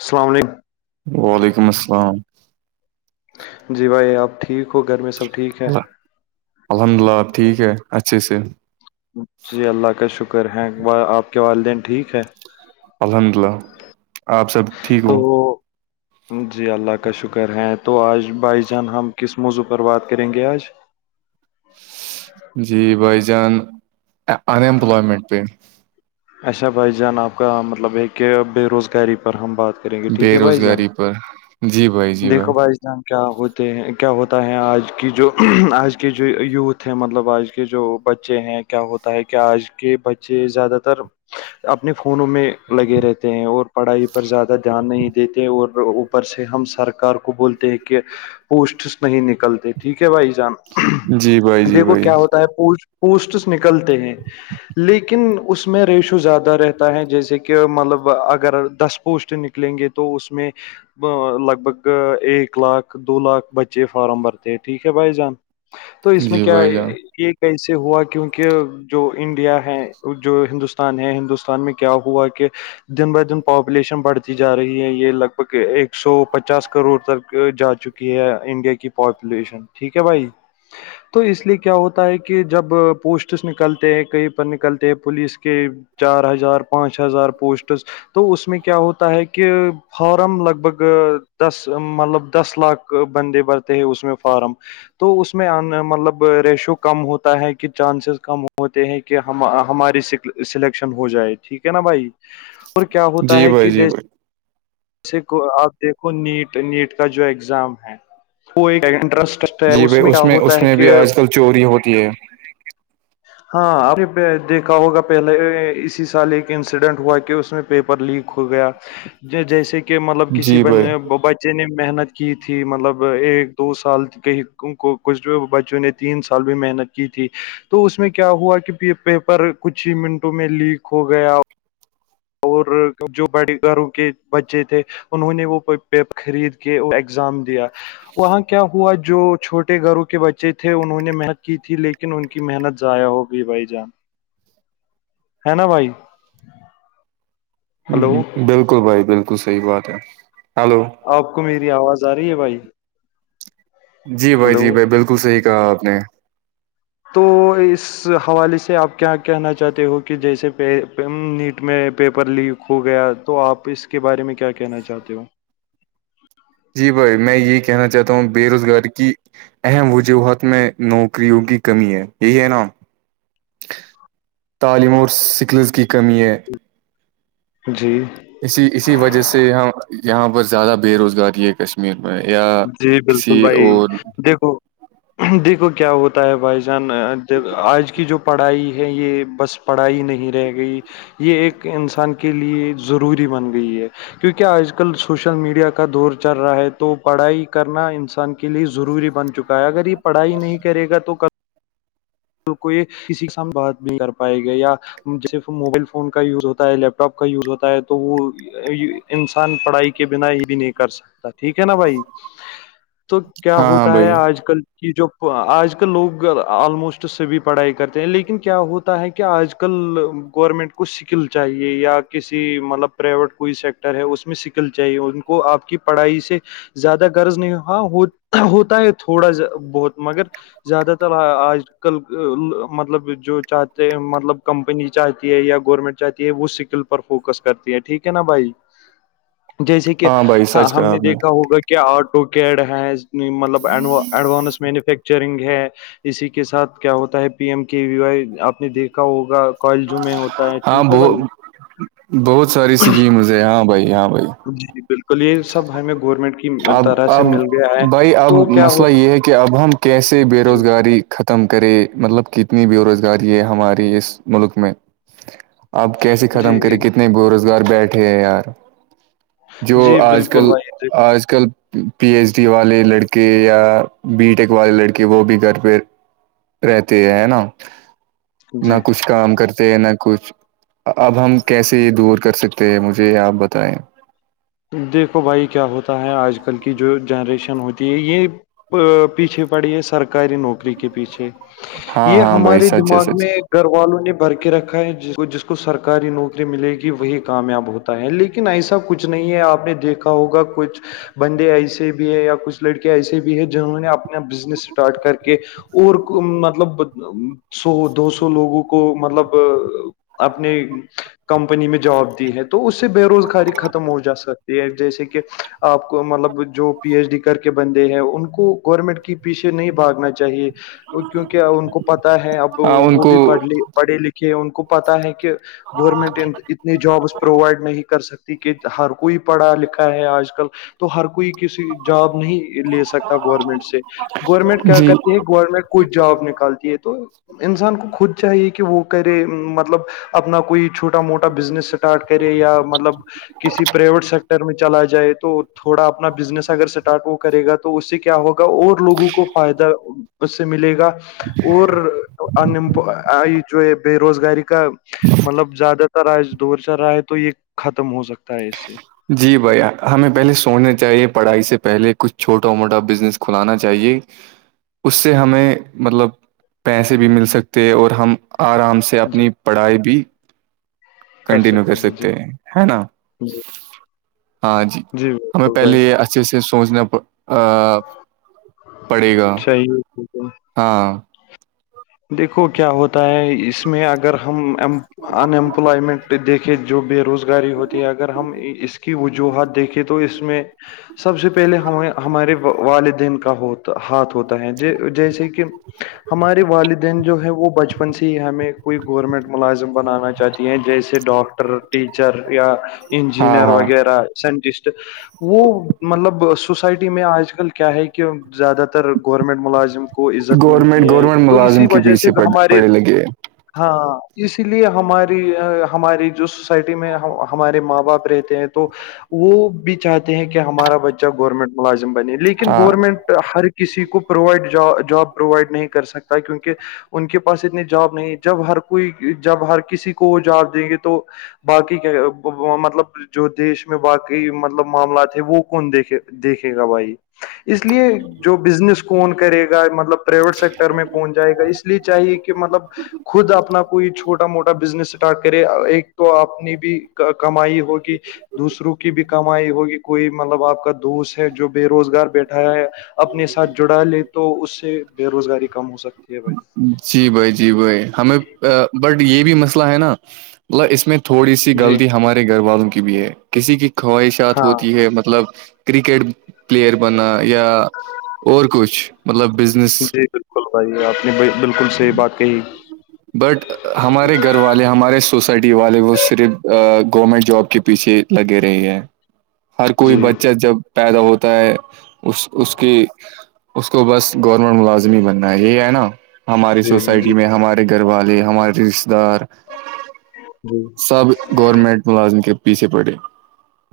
السلام علیکم وعلیکم السلام جی بھائی آپ ٹھیک ہو گھر میں سب ٹھیک ہے الحمد للہ آپ ٹھیک ہے اچھے سے جی اللہ کا شکر ہیں آپ کے والدین ٹھیک ہے الحمد للہ آپ سب ٹھیک تو ہو جی اللہ کا شکر ہے تو آج بھائی جان ہم کس موضوع پر بات کریں گے آج جی بھائی جان ان امپلائمنٹ پہ اچھا بھائی جان آپ کا مطلب یہ کہ بے روزگاری پر ہم بات کر بے روزگاری پر جی بھائی جی دیکھو بھائی کیا ہوتے ہیں کیا ہوتا ہے آج کی جو آج کے جو یوتھ ہیں مطلب آج کے جو بچے ہیں کیا ہوتا ہے کہ آج کے بچے زیادہ تر اپنے فونوں میں لگے رہتے ہیں اور پڑھائی پر زیادہ دھیان نہیں دیتے اور اوپر سے ہم سب سرکار کو بولتے ہیں کہ پوسٹس نہیں نکلتے ٹھیک ہے بھائی جان جی بھائی جی دیکھو بھائی کیا ہوتا ہے پو پوسٹس نکلتے ہیں لیکن اس میں ریشو زیادہ رہتا ہے جیسے کہ مطلب اگر دس پوسٹ نک لیں گے تو اس میں لگ بھگ ایک لاکھ دو لاکھ بچے فارم بھرتے ٹھیک ہے بھائی جان تو اس میں جی کیا بھائی جان ایک کیسے ہوا کیونکہ جو انڈیا ہے جو ہندوستان ہے ہندوستان میں کیا ہوا کہ دن بہ دن پاپولیشن بڑھتی جا رہی ہے یہ لگ بھگ ایک سو پچاس کروڑ تک جا چکی ہے انڈیا کی پاپولیشن ٹھیک ہے بھائی تو اس لیے کیا ہوتا ہے کہ جب پوسٹس نکلتے ہیں کہیں پر نکلتے ہیں پولیس کے چار ہزار پانچ ہزار پوسٹس تو اس میں کیا ہوتا ہے کہ فارم لگ بھگ دس مطلب دس لاکھ بندے برتے ہیں اس میں فارم تو اس میں مطلب ریشو کم ہوتا ہے کہ چانسز کم ہوتے ہیں کہ ہم ہماری سی سلیکشن ہو جائے ٹھیک ہے نا بھائی [inaudible] [inaudible] اور کیا ہوتا جی ہے بھائی کہ جی جیسے بھائی جسے کو آپ دیکھو نیٹ نیٹ کا جو ایگزام ہے وہ ایک انٹرسٹ ہے جی بھائی کیا اس میں ہوتا اس ہے میں بھی کہ آج کل چوری ہوتی ہے ہاں آپ نے دیکھا ہوگا پہلے اسی سال ایک انسیڈنٹ ہوا کہ اس میں پیپر لیک ہو گیا جیسے کہ مطلب کسی جی ب بھائی بچے بچے نے محنت کی تھی مطلب ایک دو سال کہ کچھ بچوں نے تین سال بھی محنت کی تھی تو اس میں کیا ہوا کہ پیپر کچھ ہی منٹوں میں لیک ہو گیا اور جو بڑے گھروں کے بچے تھے انہوں نے وہ پیپر خرید کے ایگزام دیا وہاں کیا ہوا جو چھوٹے گھروں کے بچے تھے انہوں نے محنت کی تھی لیکن لیکن ان کی محنت ضائع ہوگیی بھائی جان [inaudible] ہے نا بھائی ہلو بلکل بھائی بلکل صحیح بات ہے ہلو آپ کو میری آواز آ رہی ہے بھائی جی بھائی ہلو جی بھائی بلکل صحیح کہا آپ نے تو اس اس حوالے سے آپ کیا کہنا چاہتے ہو کہ جیسے پے نیٹ میں پیپر لیک کھو گیا تو آپ اس کے بارے میں کیا کہنا چاہتے ہو جی بھائی میں یہی کہنا چاہتا ہوں بے روزگاری کی اہم وجوہات میں نوکریوں کی کمی ہے یہی ہے نا تعلیم اور سکلز کی کمی ہے جی اسی اسی وجہ سے یہ یہاں پر زیادہ بے روزگاری ہے کش م میں یا جی کسی بالکل بھائی اور [inaudible] دیکھو دیکھو کیا ہوتا ہے بھائی جان آج کی جو پڑھائی ہے یہ بس پڑھائی نہیں رہ گئی یہ ایک انسان کے لیے ضروری بن گئی ہے کیونکہ آج کل سوشل میڈیا کا دور چل رہا ہے تو پڑھائی کرنا انسان کے لیے ضروری بن چکا ہے اگر یہ پڑھائی نہیں کرے گا تو کبھی کو یہ کسی کے سامھ بات نہیں کر پائے گا یا [unintelligible] جیسے موبائل فون کا یوز ہوتا ہے لیپ ٹاپ کا یوز ہوتا ہے تو وہ انسان پڑھائی کے بنا یہ بھی نہیں کر سکتا ٹھیک ہے نا بھائی تو کیا ہاں ہاں ہوتا ہے بھائی آج کل کہ یہ جو آج کل لوگ آلموسٹ سبھی پڑھائی کرتے ہیں لیکن کیا ہوتا ہے کہ آج کل گورنمنٹ کو سکل چاہیے یا کسی مطلب پرائیویٹ کوئی سیکٹر ہے اس میں سکل چاہیے ان کو آپ کی پڑھائی سے زیادہ غرض نہیں ہاں ہوتا ہے تھوڑا بہت مگر زیادہ تر آج مطلب جو چاہتے ہیں مطلب کمپنی چاہتی ہے یا گورنمنٹ چاہتی ہے وہ سکل پر فوکس کرتی ہے ٹھیک ہے نا بھائی بف [inaudible] جیسے کہ ہ ہم نے دیکھا ہوگا کیا آٹو کیڈ ہے مطلب ایڈ ایڈوانس مینوفیکچرنگ ہے اسی کے ساتھ کیا ہوتا ہے P M K V Y آپ نے دیکھا ہوگا کالجوں میں ہوتا ہے ہاں ٹھیک ہے بوہ بھائی بہت ساری سکیمز ہےہاں بھائی ہاں بھائی جی بلکل یہ سب ہمیں گورنمنٹ کی طرح سے اب مل گیا ہے بھائی اب تو کیا مسئلہ ہوتا یہ ہے کہ اب ہم کیسے بے جی روزگار ختم کرے مطلب کتنی بے روزگاری ہے ہماری اس ملک میں آپ کیسے جی ختم کرے کتنے بے روزگار بیٹھے ہیں یار جو جی آج بالکل کل بھائی جی آج کل پی ایچ ڈی والے لڑکے یا بی ٹیک والے لڑکے وہ بھی گھر پہ رہتی ہے ہے نا نہ جی کچھ کام کرتے نہ کچھ اب ہم کیسے یہ دور کر سک تے مجھے یہ آپ بتائیں دیکھو بھائی کیا ہوتا ہے آج کل کی جو جنریشن ہوتی ہے یہ پیچھے پڑی ہے سرکاری نوکری کے پیچھے ہاں یہ ہاں بھائی ہمارے سچ ہے دماغ میں سچ گھر والوں نے بھر کے رکھا ہے جس کو جس کو سرکاری نوکری ملے گی وہی کامیاب ہوتا ہے لیکن ایسا کچھ کچھ نہیں ہے آپ نے دیکھا ہوگا کچھ بندے ایسے بھی ہے یا کچھ لڑکے ایسے بھی ہیں جنہوں نے اپنا بزنس اسٹارٹ کر کے اور مطلب سو دو سو لوگوں کو مطلب اپنی کمپنی میں جاب دی ہے تو اس سے بے روزگاری ختم ہو جا سکتی جیسے کہ آپ کو مطلب جو پی ایچ ڈی کر کے بندے ہیں ان کو گورنمنٹ کی پیچھے نہیں بھاگنا چاہیے کیونکہ ان کو پتا ہے اب ہاں ان وہ کو بھی پڑ پڑھے لکھے ان کو پتا ہے کہ گورنمنٹ ان اتنی جابس پرووائڈ نہیں کر سکتی کہ کہ ہر کوئی پڑھا لکھا ہے آج کل تو ہر کوئی کسی جاب نہیں لے سک سکتا گورنمنٹ سے گورنمنٹ کیا جی کرتی ہے گورنمنٹ کوئی جاب نکالتی ہے تو انسان کو خود چاہیے کہ وہ کرے مطلب اپنا کوئی چھوٹا موٹا بزنس اسٹارٹ کرے یا مطلب کسی پرائیویٹ سیکٹر میں چلا جائے تو تھوڑا اپنا بزنس اگر اسٹارٹ وہ کرے گا تو اس سے کیا ہوگا اور لوگوں کو فائدہ اس سے ملے گا اور ان ایمپ جو بے روزگاری کا مطلب زیادہ تر آج دور چل رہا ہے تو یہ ختم ہو سکتا ہے اس سے جی بھائی ہمیں پہلے سوچنا چاہیے پڑھائی سے پہلے کچھ چھوٹا موٹا بزنس کھلانا چاہیے اس سے ہمیں مطلب پیسے بھی مل سکتے ہیں اور ہم آرام سے کہ جی اپنی پڑھائی بھی کنٹینیو کر سکتے ہیں ہے نا جی ہاں جی ہمیں بالکل پہلے بھائی یہ اچھے سے سوچنا پڑے گا چاہیے ہاں دیکھو کیا ہوتا ہے اس میں اگر ہم ایم ان امپلائمنٹ پہ دیکھے جو بے روزگاری ہوتی ہے اگر ہم اس کی وجوہات دیکھیں تو اس میں سب سے پہلے ہم ہمارے والدین کا ہوتا ہاتھ ہوتا تو ہیں جی جیسے کہ ہمارے والد جو ہے وہ بچپن سے ہی ہمیں کوئی گورنمنٹ ملازم بنانا چاہتی ہیں جیسے ڈاکٹر ٹیچر یا ہاں انجینئر ہاں وغیرہ سائنٹسٹ وہ مطلب سوسائٹی میں آج کل کیا ہے کہ زیادہ تر گورنمنٹ ملازم کو عزت ملتی گورنمنٹ ہے گورنمنٹ تو ملازم اسی کے وجہ سے پیچھے پڑ- ہمارے پڑے لگے ہیں۔ ہاں اسی لیے ہماری ہماری جو سوسائٹی میں ہمارے ماں باپ رہتے ہیں تو وہ بھی چاہتے ہیں کہ ہمارا بچہ گورنمنٹ ملازم بنے لیکن ہاں گورنمنٹ ہر کسی کو پرووائڈ جاب پرووائڈ نہیں کر سکتا کیونکہ کہ ان کے پاس اتنی جاب نہیں جب ہر کوئی جب ہر کسی کو وہ جاب دیں گے تو باقی کہ وہ مطلب جو دیش میں باقی مطلب معاملات ہے وہ کون دیکھے دیکھے گا بھائی اس لیے جو بزنس کون کرے گا مطلب پرائیویٹ سیکٹر میں کون جائے گا اس لیے چاہیے کہ مطلب خود اپنا کوئی چھوٹا موٹا بزنس اسٹارٹ کرے ایک تو اپنی بھی کمائی ہوگی دوسروں کی بھی کمائی ہوگی کوئی مطلب آپ کا دوست ہے جو بے روزگار بیٹھا ہے اپنے ساتھ جڑا لے تو اسے بے روزگاری کم ہو سکتی ہے بھائی جی بھائی جی بھائی ہمیں بٹ یہ بھی مسئلہ ہے نا اس میں تھوڑی سی جی غلطی ہمارے گھر والوں کی بھی ہے کسی کی خواہشات ہاں ہوتی ہے مطلب کرکٹ پلیئر بنا یا اور کچھ مطلب بزنس جی بلکل بھائی آپ نےبلکل صحیح بات کہی بٹ ہمارے گھر والے ہمارے سوسائٹی والے وہ صرف گورنمنٹ جاب کے پیچھے لگے رہی ہے ہر کوئی جی بچہ جب پیدا ہوتا ہے اس اس کی اس کو بس گورنمنٹ ملازم ہی بننا ہے یہی ہے نا ہماری جی جی سوسائٹی میں ہمارے گھر والے ہمارے رشتے دار جی سب گورنمنٹ ملازم کے پیچھے پڑے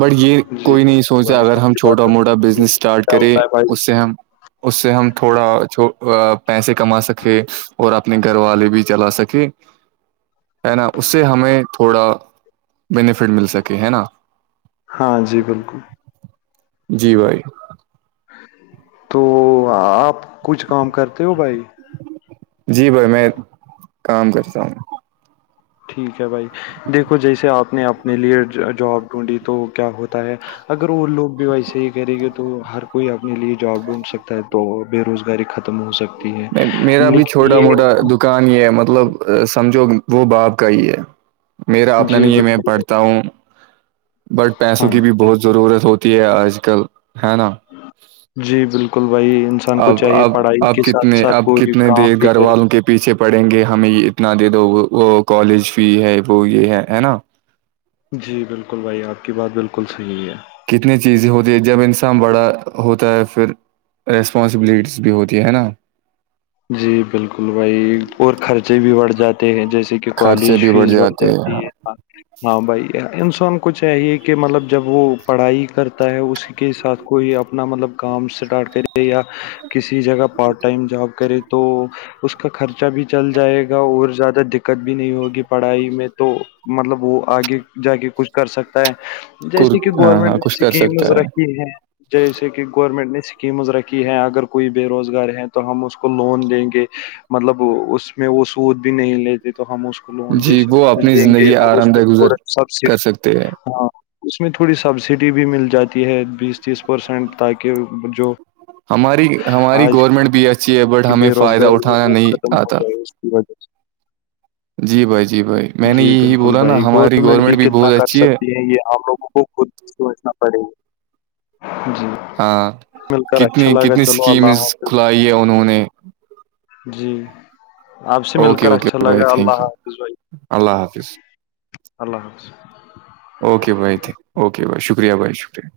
بٹ یہ جی کوئی نہیں بالکل سوچتا بھائی اگر آپ ہم کی چھوٹا بات موٹا بزنس اسٹارٹ کیا کریں ہوتا ہے بھائی اس سے ہم اس سے ہم تھوڑا پیسے کما سکتے ہیں اور اپنے گھر والے بھی چلا سکے ہے نا اس سے ہمیں تھوڑا بینیفٹ مل سکے ہے نا ہاں جی بالکل جی بھائی تو آپ کچھ کام کرتے ہو بھائی جی بھائی میں کام کرتا ہوں ٹھیک ہے بھائی دیکھو جیسے آپ نے اپنے لیے جاب ڈھونڈی تو کیا ہوتا ہے اگر وہ لوگ بھی ویسے ہی کریں گے تو ہر کوئی اپنے لیے جاب ڈھونڈ سکتا ہے تو بے روزگاری ختم ہو سک نہیں میرا بھی چھوٹا موٹا دکان یہ ہے مطلب سمجھو وہ باپ کا ہی ہے میرا اپنا جی نہیں ہے میں بالکل پڑھتا ہوں بٹ پیسوں ہاں کی بھی بہت ضرورت ہوتی ہے آج کل ہے نا جی بالکل بھائی انسان کو اب چاہیے اب پڑھائی اب کے ساتھ کتنے ساتھ اب کوئی کتنے کام دیر بھی کرے گھروال کے پیچھے پڑیں گے ہمیں اتنا دے دو وہ کالج فی ہے وہ یہ ہے ہے نا جی بالکل بھائی آپ کی بات بالکل صحیح ہے کتنی چیزیں ہوتی ہے جب انسان بڑا ہوتا ہے پھر ریسپانسبلٹیز بھی ہوتی ہے نا جی بالکل بھائی اور خرچے بھی بڑھ جاتے ہیں جیسے کہ کہ کالج خرچے بھی فیس بڑھ جاتے ہیں جاتی ہے ہاں بھائی انسان کو چاہیے کہ مطلب جب وہ پڑھائی کرتا ہے اسی کے ساتھ کوئی اپنا مطلب کام اسٹارٹ کرے یا کسی جگہ پارٹ ٹائم جاب کرے تو اس کا خرچہ بھی چل جائے گا اور زیادہ دقت بھی نہیں ہوگی پڑھائی میں تو مطلب وہ آگے جا کے کچھ کر سکتا ہے جیسے کہ گورنمنٹ نے کچھ کر سکتا اسکیمز ہے رکھی ہیں جیسے کہ گورنمنٹ نے اسکیمز رکھی ہے اگر کوئی بے روزگار ہے تو ہم اس کو کو لون دیں گے مطلب اس میں وہ سود بھی نہیں لیتے تو ہم کو لون دے جی وہ سکتے اپنی دیں گے زندگی اور اس آرام میں دہ تھوڑا گزر سبسڈی کر سکتے ہیں ہ اس میں تھوڑی سبسڈی بھی مل جاتی ہے بیس تیس پرسینٹ تاکہ جو ہماری ہماری آج گورنمنٹ بھی اچھی ہے بٹ کی ہمیں فائدہ اٹھانا نہیں آتا ودظ جی بھائی جی بھائی میں [unintelligible] نے جی یہی بالکل بولا نا بھائی ہماری گورنمنٹ بھی کتنا بہت کر اچھی سکتی ہے یہ ہم لوگوں کو خود سوچنا پڑے گا جی ہاں مل کر کتنی اچھا لگا کتنی چلو اللہ اسکیمز حافظ لائی ہے انہوں نے جی آپ سے مل اوکے کر اچھا اوکے بھائی لگا اللہ تھینک یو حافظ بھائی اللہ حافظ اللہ حافظ اوکے بھائی تھنک اوکے بھائی شکریہ بھائی شکریہ